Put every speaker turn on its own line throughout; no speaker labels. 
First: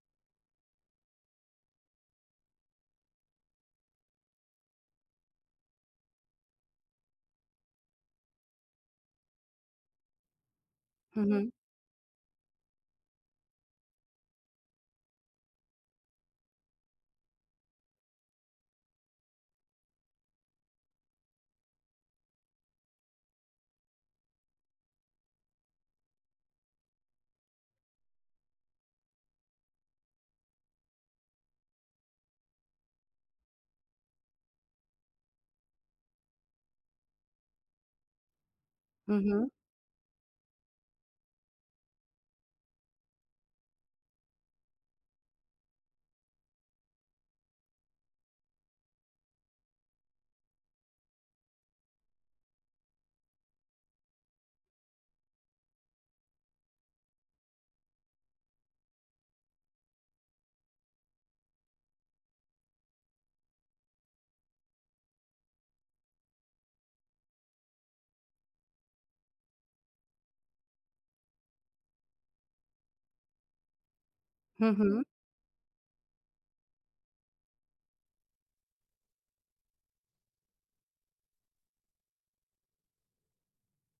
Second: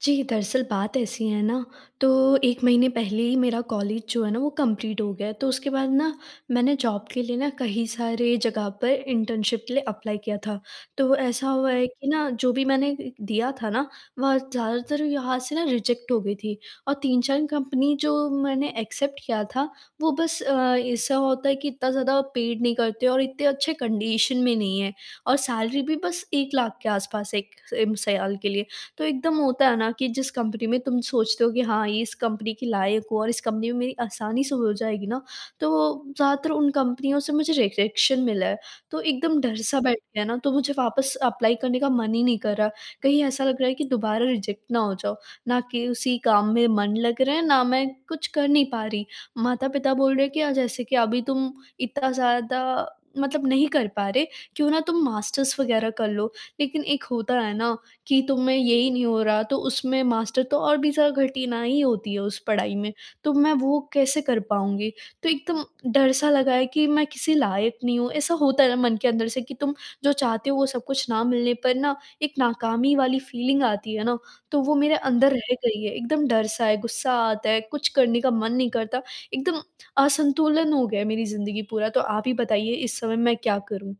जी, दरअसल बात ऐसी है ना, तो 1 महीने पहले ही मेरा कॉलेज जो है ना, वो कंप्लीट हो गया, तो उसके बाद ना मैंने जॉब के लिए ना कही सारे जगह पर इंटर्नशिप के लिए अप्लाई किया था। तो
हुँ,
ऐसा
हुँ।
हुआ है कि ना जो भी मैंने एक एक दिया था ना, वहाँ ज़्यादातर यहाँ से ना रिजेक्ट हो गई थी। और 3-4 कंपनी जो मैंने एक्सेप्ट किया था, वो बस अ, ऐसा होता है कि इतना ज़्यादा पेड नहीं करते और इतने अच्छे कंडीशन में नहीं है, और सैलरी भी बस 1 लाख के आसपास 1 एम साल के लिए। तो एकदम होता है ना कि जिस कंपनी में तुम सोचते हो कि हाँ, इस कंपनी की लायक हो और इस कंपनी में मेरी आसानी से हो जाएगी ना, तो वो ज़्यादातर उन कंपनियों से मुझे रिजेक्शन मिला है। तो
हुँ,
एकदम
हुँ।
डर-सा बैठ गया ना, तो मुझे वापस एप्लाई करने का मन ही नहीं कर रहा। कहीं ऐसा लग रहा है कि दोबारा रिजेक्ट ना हो जाओ, ना कि उसी काम में मन लग रहा है, ना मैं कुछ कर नहीं पा रही। माता-पिता बोल रहे हैं कि अ, "जैसे कि अभी तुम इतना ज़्यादा मतलब नहीं कर पा रहे, क्यों ना तुम मास्टर्स वगैरह कर लो।" लेकिन एक होता है ना कि तुम्हें यही नहीं हो रहा, तो उसमें मास्टर तो और भी ज़्यादा कठिनाई होती है उस पढ़ाई में, तो मैं वो कैसे कर पाऊँगी? तो एकदम डर-सा लगा है कि मैं किसी लायक नहीं हूँ। ऐसा होता है ना मन के अंदर से कि तुम जो चाहते हो, वो सब कुछ ना मिलने पर ना एक नाकामी वाली फीलिंग आती है ना, तो
हुँ,
वो मेरे
हुँ।
अंदर रह गई है। एकदम डर-सा है, गुस्सा आता है, कुछ करने का मन नहीं करता, एकदम असंतुलन हो गया है मेरी जिंदगी पूरा। तो आप ही बताइए, इस समय मैं क्या करूँ?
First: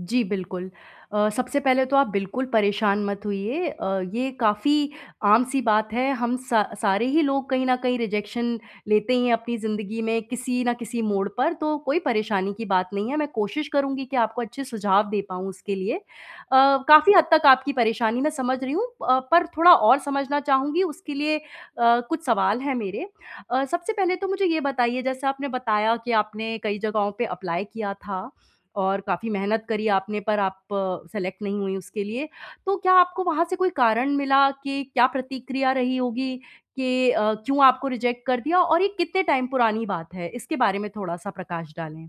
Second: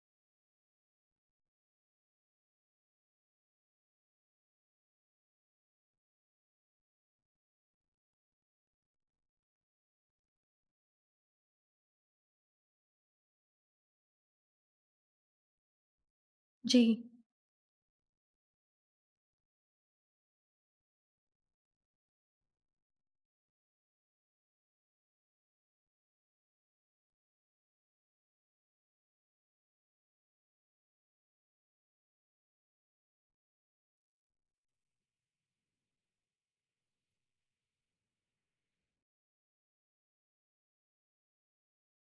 जी, बिल्कुल। अ, सबसे पहले तो आप बिल्कुल परेशान मत होइए। अ, ये काफ़ी आम-सी बात है, हम स सारे ही लोग कहीं न कहीं रिजेक्शन लेते ही हैं अपनी ज़िंदगी में किसी न किसी मोड़ पर, तो कोई परेशानी की बात नहीं है। मैं कोशिश करूँगी कि आपको अच्छे सुझाव दे पाऊँ उसके लिए। अ,
जी।
काफ़ी हद तक आपकी परेशानी मैं समझ रही हूँ अ, पर थोड़ा और समझना चाहूँगी, उसके लिए अ, कुछ सवाल हैं मेरे। अ, सबसे पहले तो मुझे ये बताइए जैसे आपने बताया कि आपने कई जगहों पे एप्लाई किया था, और काफ़ी मेहनत करी आपने पर आप सेलेक्ट नहीं हुई उसके लिए। तो क्या आपको वहाँ से कोई कारण मिला कि क्या प्रतिक्रिया रही होगी कि अ, क्यों आपको रिजेक्ट कर दिया और ये कितने टाइम पुरानी बात है? इसके बारे में थोड़ा-सा प्रकाश डालें।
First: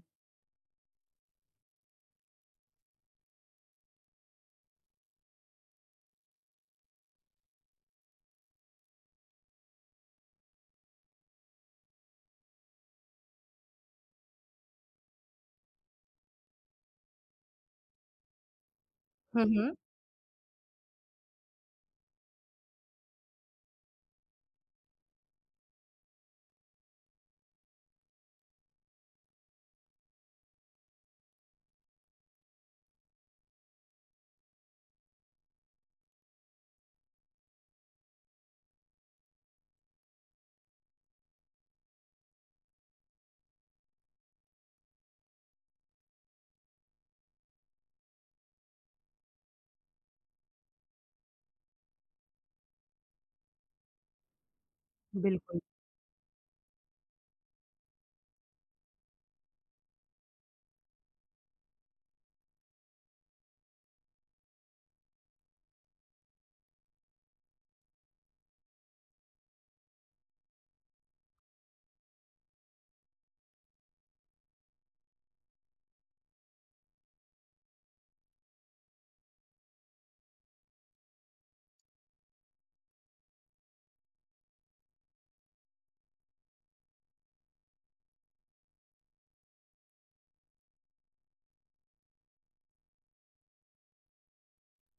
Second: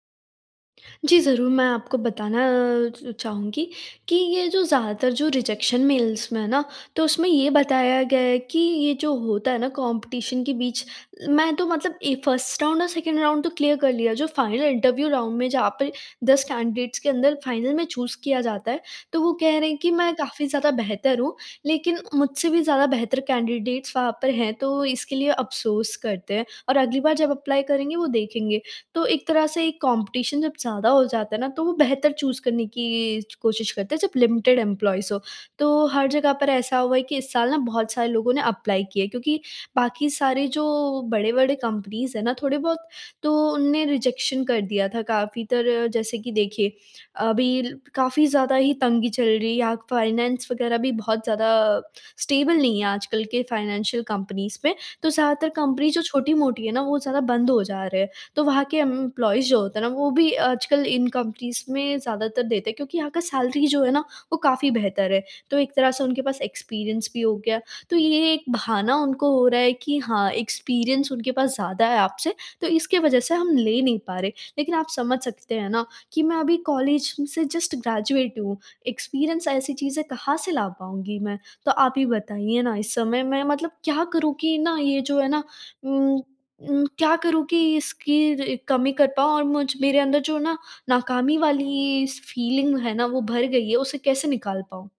जी, ज़रूर। मैं आपको बताना अ, च चाहूँगी कि ये जो ज़्यादातर जो रिजेक्शन मेल्स में है ना, तो उसमें ये बताया गया है कि ये जो होता है ना कॉम्पिटिशन के बीच, मैं तो मतलब ए, 1st राउंड और 2nd राउंड तो क्लियर कर लिया। जो फाइनल इंटरव्यू राउंड में जहाँ पर 10 कैंडिडेट्स के अंदर फाइनल में चूज़ किया जाता है, तो वो
हुँ,
कह रहे
हुँ।
हैं कि मैं काफ़ी ज़्यादा बेहतर हूँ लेकिन मुझसे भी ज़्यादा बेहतर कैंडिडेट्स वहाँ पर हैं। तो इसके लिए अफ़सोस करते हैं और अगली बार जब एप्लाई करेंगे वो देखेंगे। तो एक तरह से एक कॉम्पिटिशन जब ज़्यादा हो जाता है ना तो वो बेहतर चूज़ करने की च कोशिश करते हैं जब लिमिटेड एम्प्लॉइज़ हों। तो हर जगह पर ऐसा हुआ है कि इस साल ना बहुत सारे लोगों ने एप्लाई किया है क्योंकि बाकी सारे जो बड़े-बड़े कंपनीज़ हैं ना थोड़े बहुत, तो उनने रिजेक्शन कर दिया था काफ़ी तरह। जैसे कि देखिए, अभी ल काफ़ी ज़्यादा ही तंगी चल रही है या फाइनेंस वगैरह भी बहुत ज़्यादा अ, स्टेबल नहीं है आजकल के फाइनेंशियल कंपनीज़ में। तो ज़्यादातर
बिल्कुल।
कंपनीज़ जो छोटी-मोटी हैं ना वो ज़्यादा बंद हो जा रहे हैं। तो वहाँ के एम्प्लॉइज़ जो होते हैं ना वो भी आजकल इन कंपनीज़ में ज़्यादातर देते हैं क्योंकि यहाँ का सैलरी जो है ना, वो काफ़ी बेहतर है, तो एक तरह से उनके पास एक्सपीरियंस भी हो गया। तो ये एक बहाना उनको हो रहा है कि हाँ, एक्सपीरियंस उनके पास ज़्यादा है आपसे तो इसकी वजह से हम ले नहीं पा रहे। लेकिन आप समझ सकते हैं ना कि मैं अभी कॉलेज से जस्ट ग्रेजुएट हूँ, एक्सपीरियंस ऐसी चीज़ें कहाँ से ला पाऊँगी मैं। तो आप ही बताइए ना इस समय मैं मतलब क्या करूँ कि ना, ये जो है ना उम उम, क्या करूँ कि इसकी र कमी कर पाऊँ और मुझ मेरे अंदर जो ना नाकामी वाली स फीलिंग है ना वो भर गई है, उसे कैसे निकाल पाऊँ?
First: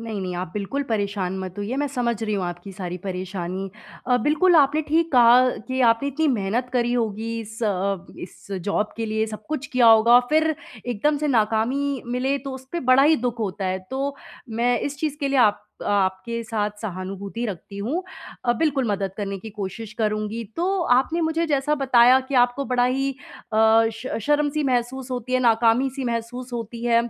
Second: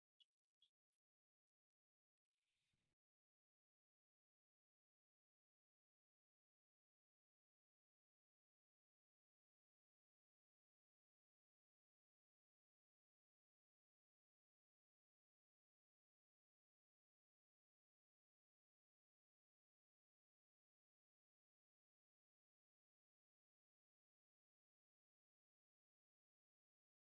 नहीं, नहीं आप बिल्कुल परेशान मत होइए मैं समझ रही हूँ आपकी सारी परेशानी। अ, बिल्कुल आपने ठीक कहा कि आपने इतनी मेहनत करी होगी इस अ अ, इस ज़ॉब के लिए सब कुछ किया होगा। फिर एकदम से नाकामी मिले तो उसपे बड़ा ही दुःख होता है। तो मैं इस चीज़ के लिए आप आपके साथ सहानुभूति रखती हूँ। अ, बिल्कुल मदद करने की कोशिश करुँगी। तो आपने मुझे जैसा बताया कि आपको बड़ा ही अ, श शर्म सी महसूस होती है, नाकामी सी महसूस होती है।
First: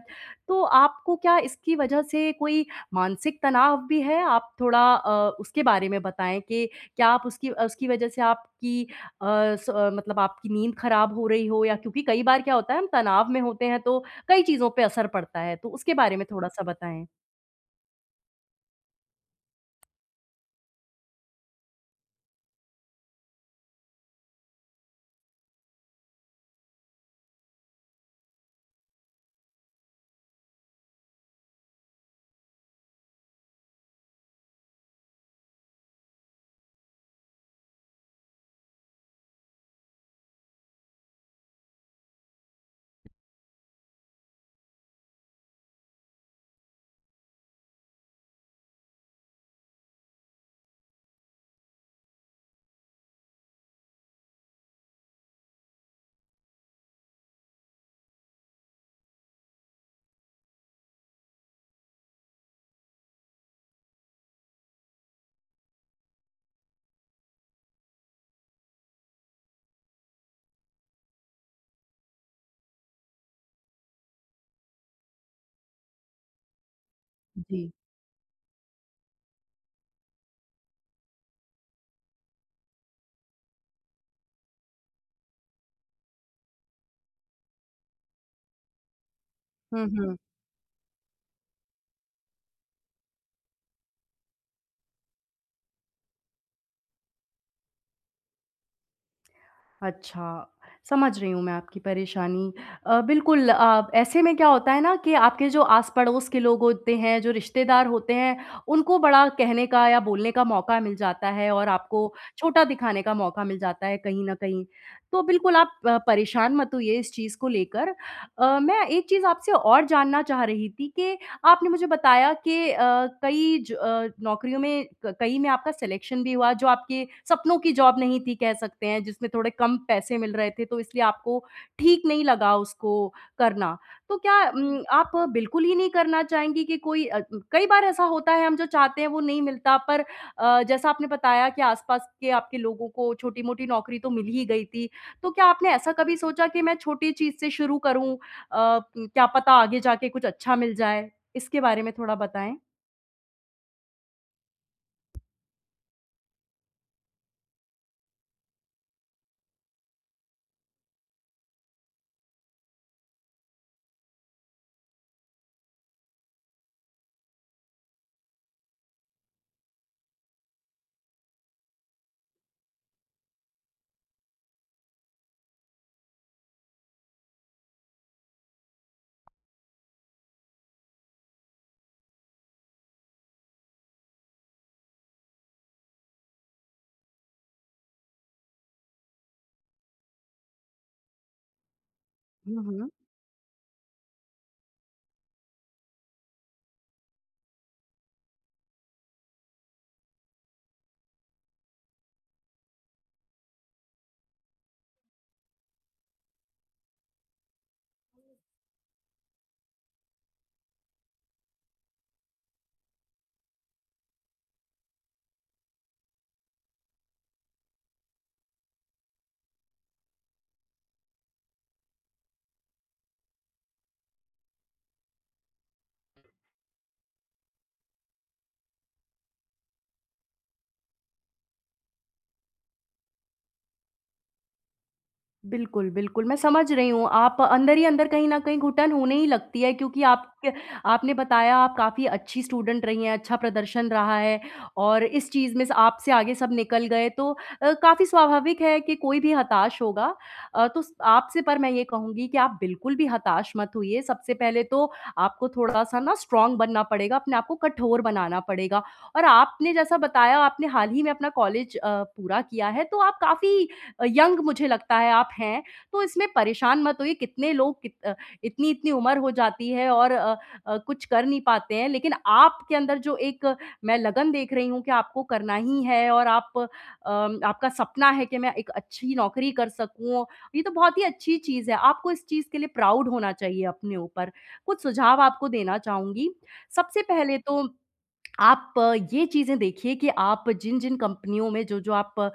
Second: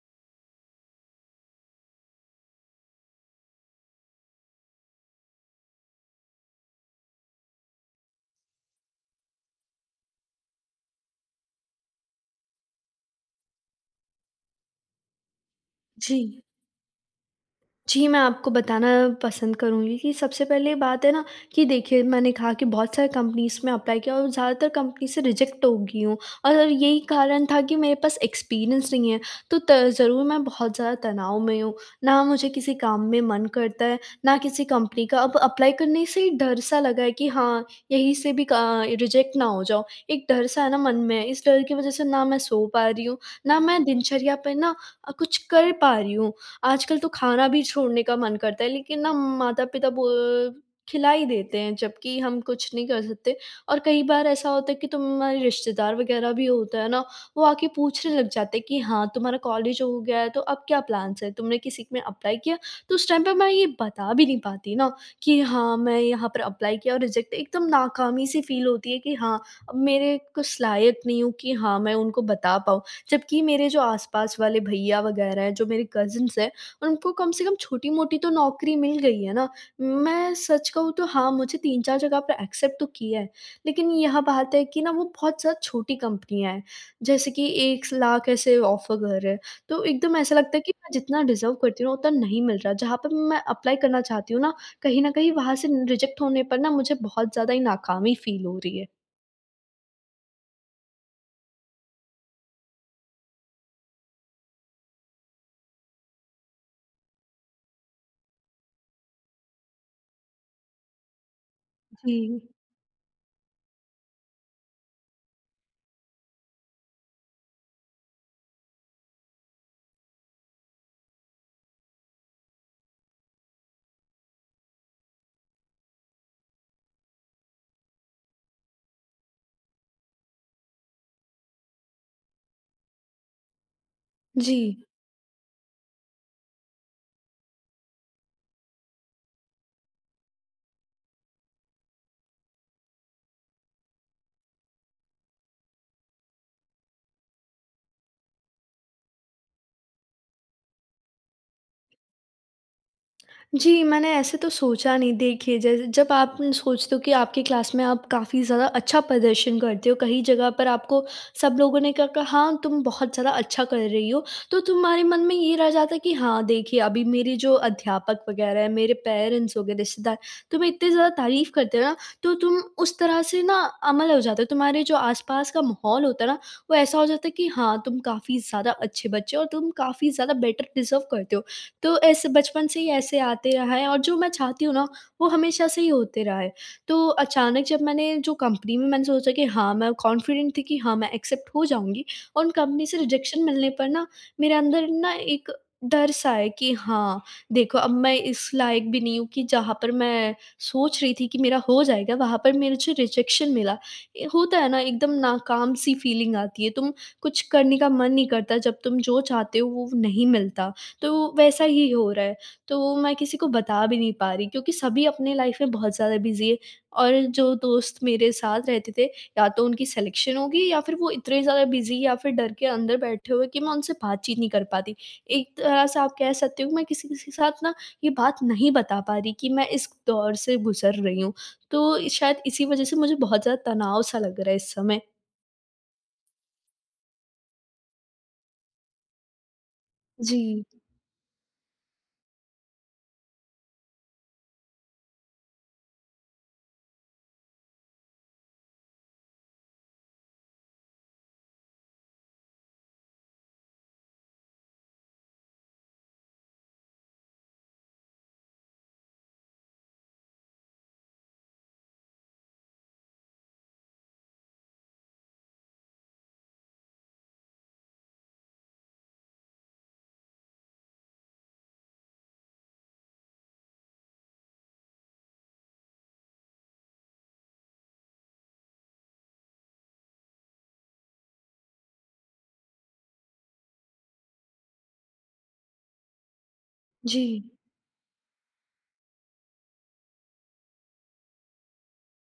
तो आपको क्या इसकी वजह से कोई मानसिक तनाव भी है? आप थोड़ा अ, उसके बारे में बताएँ कि क्या आप उसकी अ, उसकी वजह से आपकी अ, स मतलब आपकी नींद खराब हो रही हो या क्योंकि कई बार क्या होता है हम तनाव में होते हैं तो कई चीज़ों पे असर पड़ता है। तो उसके बारे में
जी।
थोड़ा-सा बताएँ।
जी, मैं आपको बताना पसंद करूँगी कि सबसे पहले बात है ना कि देखिए मैंने कहा कि बहुत सारी कंपनीज़ में अप्लाई किया और ज़्यादातर कंपनी से रिजेक्ट हो गई हूँ। और यही कारण था कि मेरे पास एक्सपीरियंस नहीं है। तो त ज़रूर मैं बहुत ज़्यादा तनाव में हूँ। ना मुझे किसी काम में मन करता है, ना किसी कंपनी का अब अप्लाई करने से ही डर सा लगा है कि हाँ, यहीं से भी का रिजेक्ट ना हो जाओ। एक डर सा है न मन में है। इस डर की वजह से ना मैं सो पा रही हूँ, ना मैं दिनचर्या पे ना अ, कुछ कर पा रही हूँ। आजकल तो खाना भी छोड़ने का मन करता है लेकिन न माता-पिता बो खिला ही देते हैं जबकि हम कुछ नहीं कर सकते। और कई बार ऐसा होता है कि तुम्हारे रिश्तेदार वग़ैरह भी होता है ना वो आके पूछने लग जाते हैं कि हाँ, तुम्हारा कॉलेज हो गया है तो अब क्या प्लान्स हैं? तुमने किसी में एप्लाई किया? तो उस टाइम पे मैं ये बता भी नहीं पाती न, कि हाँ मैं यहाँ पर एप्लाई किया और रिजेक्ट एकदम नाकामी-सी फ़ील होती है कि हाँ, अब मेरे कुछ लायक नहीं हूँ कि हाँ मैं उनको बता पाऊँ। जबकि मेरे जो आस-पास वाले भैया वग़ैरह हैं, जो मेरे कजिन्स हैं उनको कम से कम
जी।
छोटी-मोटी तो नौकरी मिल गई है ना। मैं सच कहूँ तो हाँ मुझे 3-4 जगह पर एक्सेप्ट तो किया है लेकिन यह बात है कि न वो बहुत ज़्यादा छोटी कंपनियाँ हैं। जैसे कि 1 स लाख ऐसे ऑफ़र कर रहे हैं। तो
हुँ, हुँ।
एकदम ऐसा लगता है कि मैं जितना डिज़र्व करती हूँ उतना नहीं मिल रहा। जहाँ पर मैं एप्लाई करना चाहती हूँ ना, कहीं न कहीं वहाँ से रिजेक्ट होने पर न मुझे बहुत ज़्यादा ही नाकामी फ़ील हो रही है।
अच्छा, समझ रही हूँ मैं आपकी परेशानी। अ, बिल्कुल अ, ऐसे में क्या होता है ना कि आपके जो आस-पड़ोस के लोग होते हैं, जो रिश्तेदार होते हैं, उनको बड़ा कहने का या बोलने का मौका मिल जाता है और आपको
जी।
छोटा दिखाने का मौका मिल जाता है, कहीं न कहीं। तो बिल्कुल आप प परेशान मत होइए इस चीज़ को लेकर। अ, मैं एक चीज़ आपसे और जानना चाह रही थी कि आपने मुझे बताया कि अ, कई ज अ, नौकरियों में, क कई में आपका सिलेक्शन भी हुआ, जो आपके सपनों की जॉब नहीं थी, कह सकते हैं, जिसमें थोड़े कम पैसे मिल रहे थे, तो इसलिए आपको ठीक नहीं लगा उसको करना। तो क्या
जी
उम, आप बिल्कुल ही नहीं करना चाहेंगी कि कोई अ, उ कई बार ऐसा होता है, हम जो चाहते हैं, वो नहीं मिलता, पर अ, जैसा आपने बताया कि आसपास के आपके लोगों को छोटी-मोटी नौकरी तो मिल ही गई थी। तो क्या आपने ऐसा कभी सोचा कि, "मैं छोटी चीज़ से शुरू करूँ अ, क्या पता आगे जा के कुछ अच्छा मिल जाए?" इसके बारे में थोड़ा बताएँ।
जी, मैंने ऐसे तो सोचा नहीं। देखिए, जैसे जब आप सोचते हो कि आपकी क्लास में आप काफ़ी ज़्यादा अच्छा प्रदर्शन करते हो, कहीं जगह पर आपको सब लोगों ने क कहा, "हाँ, तुम बहुत ज़्यादा अच्छा कर रही हो।" तो तुम्हारे मन में ये रह जाता है कि हाँ, देखिए, अभी मेरी जो अध्यापक वग़ैरह हैं, मेरे पेरेंट्स हो गए, रिश्तेदार, तुम्हें इतनी ज़्यादा तारीफ़ करते हो ना, तो तुम उस तरह से ना अमल हो जाते हो। तुम्हारे जो आसपास का माहौल होता है ना, वो ऐसा हो जाता है कि हाँ, तुम काफ़ी ज़्यादा अच्छे बच्चे हो और तुम काफ़ी ज़्यादा बेटर डिज़र्व करते हो। तो ऐसे बचपन से ही ऐसे आते रहा है और जो मैं चाहती हूँ ना, वो हमेशा से ही होते रहा है। तो अचानक जब मैंने जो कंपनी में मैंने सोचा कि हाँ, मैं कॉन्फिडेंट थी कि हाँ, मैं एक्सेप्ट हो जाऊँगी, उन
हुँ,
कंपनी
हुँ।
से रिजेक्शन मिलने पर ना, मेरे अंदर ना एक डर-सा है कि, "हाँ, देखो, अब मैं इस लायक भी नहीं हूँ कि जहाँ पर मैं सोच रही थी कि मेरा हो जाएगा, वहाँ पर मेरे जो रिजेक्शन मिला।" ए होता है ना, एकदम नाकाम-सी फ़ीलिंग आती है, तुम कुछ करने का मन नहीं करता, जब तुम जो चाहते हो, वो नहीं मिलता। तो वैसा ही हो रहा है। तो वो मैं किसी को बता भी नहीं पा रही क्योंकि सभी अपनी लाइफ़ में बहुत ज़्यादा बिज़ी है और जो दोस्त मेरे साथ रहते थे, या तो उनकी सिलेक्शन हो गई है या फिर वो इतने ज़्यादा बिज़ी या फिर डर के अंदर बैठे हुए कि मैं उनसे बातचीत नहीं कर पाती। एक तरह से आप कह सकते हो, मैं किसी-किसी के साथ ना, ये बात नहीं बता पा रही कि मैं इस दौर से गुज़र रही हूँ। तो शायद इसी वज़ह से मुझे बहुत ज़्यादा तनाव-सा लग रहा है इस समय।
बिल्कुल, बिल्कुल, मैं समझ रही हूँ। आप अंदर ही अंदर कहीं न कहीं घुटन होने ही लगती है क्योंकि आप क
जी।
आपने बताया, आप काफ़ी अच्छी स्टूडेंट रही हैं, अच्छा प्रदर्शन रहा है और इस चीज़ में से आपसे आगे सब निकल गए, तो अ, काफ़ी स्वाभाविक है कि कोई भी हताश होगा। अ, तो स आपसे पर मैं ये कहूँगी कि आप बिल्कुल भी हताश मत होइए। सबसे पहले तो आपको थोड़ा-सा ना स्ट्रॉंग बनना पड़ेगा, अपने आपको कठोर बनाना पड़ेगा और आपने जैसा बताया, आपने हाल ही में अपना कॉलेज अ, पूरा किया है, तो आप काफ़ी अ, यंग मुझे लगता है आप हैं। तो इसमें परेशान मत होइए, कितने लोग कित अ, इतनी-इतनी उम्र हो जाती है और अ अ, कुछ कर नहीं पाते हैं, लेकिन आपके अंदर जो एक मैं लगन देख रही हूँ कि आपको करना ही है और आप अ, आपका सपना है कि, "मैं एक अच्छी नौकरी कर सकूँ।" ये तो बहुत ही अच्छी चीज़ है। आपको इस चीज़ के लिए प्राउड होना चाहिए अपने ऊपर। कुछ सुझाव आपको देना चाहूँगी। सबसे पहले
जी।
तो आप ये चीज़ें देखिए कि आप जिन-जिन कंपनियों में जो-जो आप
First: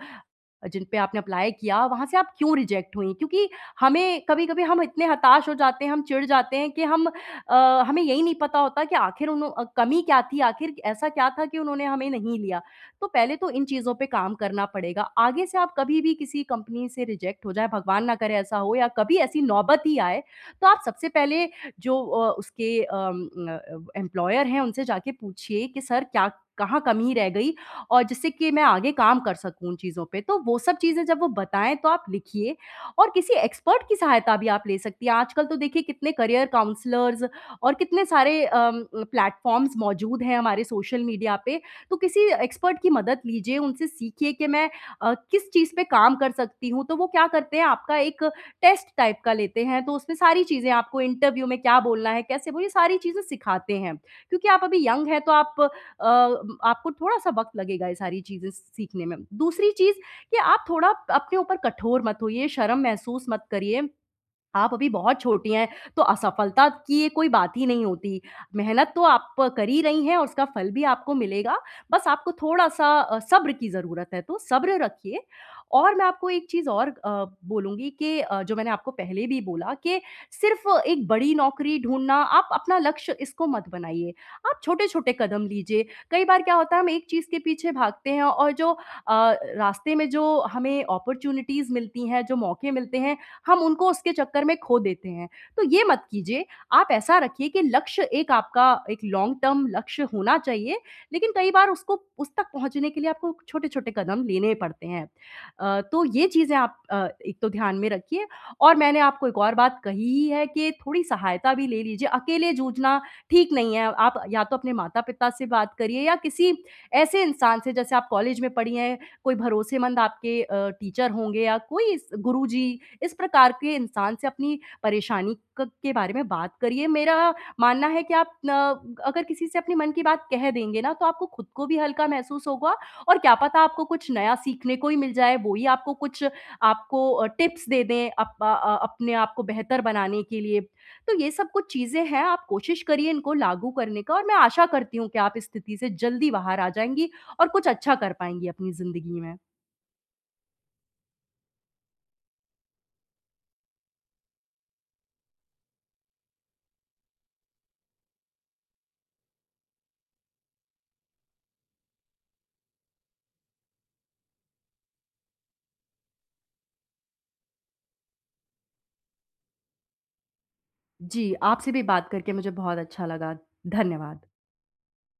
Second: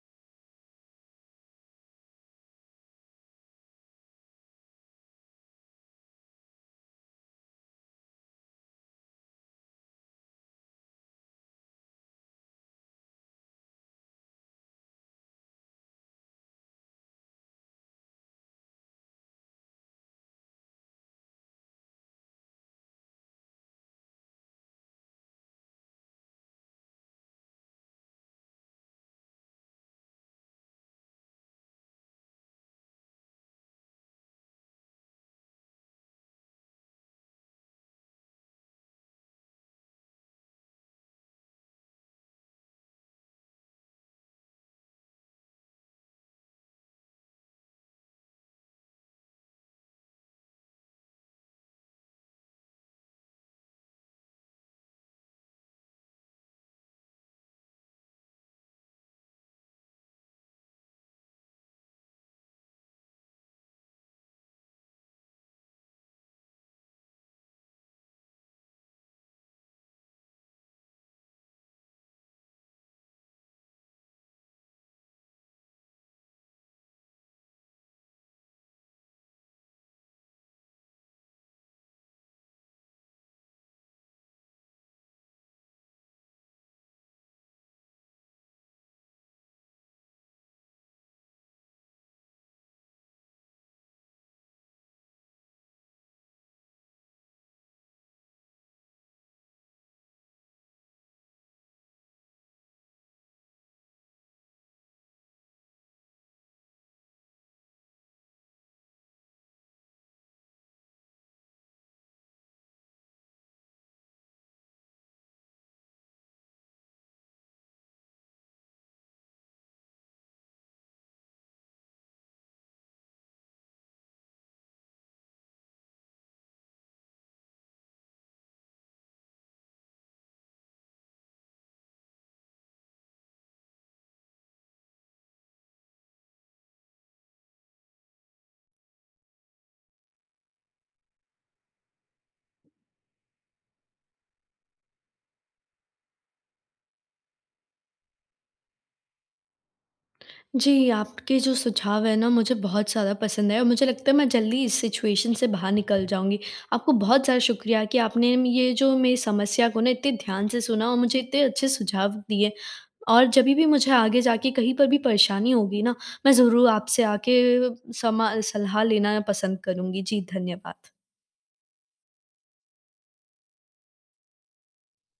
जिन पे आपने अप्लाय किया, वहाँ से आप क्यों रिजेक्ट हुईं? क्योंकि हमें कभी-कभी हम इतने हताश हो जाते हैं, हम चिढ़ जाते हैं कि हम अ, हमें यही नहीं पता होता कि आखिर उनु अ, कमी क्या थी आखिर कि ऐसा क्या था कि उन्होंने हमें नहीं लिया? तो पहले तो इन चीज़ों पे काम करना पड़ेगा। आगे से आप कभी भी किसी कंपनी से रिजेक्ट हो जाएँ, भगवान ना करे, ऐसा हो या कभी ऐसी नौबत ही आए, तो आप सबसे पहले जो अ, उसके अम अ अ, एम्प्लॉयर हैं, उनसे जाके पूछिए कि सर क्या कहाँ कमी रह गई और जिससे कि मैं आगे काम कर सकूँ उन चीज़ों पे? तो वो सब चीज़ें जब वो बताएँ, तो आप लिखिए और किसी एक्सपर्ट की सहायता भी आप ले सकती हैं। आजकल तो देखिए, कितने करियर काउंसलर्स और कितने सारे अम अ, प्लेटफ़ॉर्म्स मौजूद हैं हमारे सोशल मीडिया पे। तो किसी एक्सपर्ट की मदद लीजिए, उनसे सीखिए कि मैं अ, किस चीज़ पे काम कर सकती हूँ? तो वो क्या करते हैं, आपका एक टेस्ट टाइप का लेते हैं, तो उसमें सारी चीज़ें, आपको इंटरव्यू में क्या बोलना है, कैसे बोल ये सारी चीज़ें सिखाते हैं। क्योंकि आप अभी यंग हैं, तो आप अ, आपको थोड़ा-सा वक़्त लगेगा ये सारी चीज़ें सीखने में। दूसरी चीज़ कि आप थोड़ा अपने ऊपर कठोर मत होइए, शर्म महसूस मत करिए। आप अभी बहुत छोटी हैं, तो असफलता की कोई बात ही नहीं होती। मेहनत तो आप कर ही रही हैं और उसका फल भी आपको मिलेगा। बस आपको थोड़-सा अ, सब्र की ज़रूरत है, तो सब्र रखिए और मैं आपको एक चीज़ और अ, बोलूँगी कि अ, जो मैंने आपको पहले भी बोला कि सिर्फ़ एक बड़ी नौकरी ढूँढना, आप अपना लक्ष्य इसको मत बनाइए। आप छोटे-छोटे कदम लीजिए। कई बार क्या होता है, हम एक चीज़ के पीछे भागते हैं और जो अ, रास्ते में जो हमें अपॉर्च्युनिटीज़ मिलती हैं, जो मौके मिलते हैं, हम उनको उसके चक्कर में खो देते हैं, तो ये मत कीजिए। आप ऐसा रखिए कि लक्ष्य एक आपका, एक लॉन्ग टर्म लक्ष्य होना चाहिए, लेकिन कई बार उसको उस तक पहुँचने के लिए आपको छोटे-छोटे कदम लेने पड़ते हैं। अ, तो ये चीज़ें आप अ, एक तो ध्यान में रखिए और मैंने आपको एक और बात कही ही है कि थोड़ी सहायता भी ले लीजिए, अकेले जूझना ठीक नहीं है। आप या तो अपने माता-पिता से बात करिए या किसी ऐसे इंसान से, जैसे आप कॉलेज में पढ़ी हैं, कोई भरोसेमंद आपके अ, टीचर होंगे या कोई इस गुरुजी, इस प्रकार के इंसान से अपनी परेशानी क के बारे में बात करिए। मेरा मानना है कि आप ना अगर किसी से अपने मन की बात कह देंगे ना, तो आपको खुद को भी हल्का महसूस होगा और क्या पता आपको कुछ नया सीखने को ही मिल जाए, वो ही आपको कुछ, आपको अ, टिप्स दे दें अप अ, अपने आपको बेहतर बनाने के लिए। तो ये सब कुछ चीज़ें हैं। आप कोशिश करिए इनको लागू करने का और मैं आशा करती हूँ कि आप इस स्थिति से जल्दी बाहर आ जाएँगी और कुछ अच्छा कर पाएँगी अपनी ज़िंदगी में।
जी, आपके जो सुझाव हैं ना, मुझे बहुत ज़्यादा पसंद आए और मुझे लगता है, मैं जल्दी इस सिचुएशन से बाहर निकल जाऊँगी। आपको बहुत ज़्यादा शुक्रिया कि आपने म ये जो मेरी समस्या को ना, इतने ध्यान से सुना और मुझे इतने अच्छे सुझाव दिए और जभी भी मुझे आगे जाके कहीं पर भी परेशानी होगी ना, मैं ज़रूर आपसे आके समा सलाह लेना मैं पसंद करूँगी। जी, धन्यवाद।
जी, आपसे भी बात करके मुझे बहुत अच्छा लगा। धन्यवाद।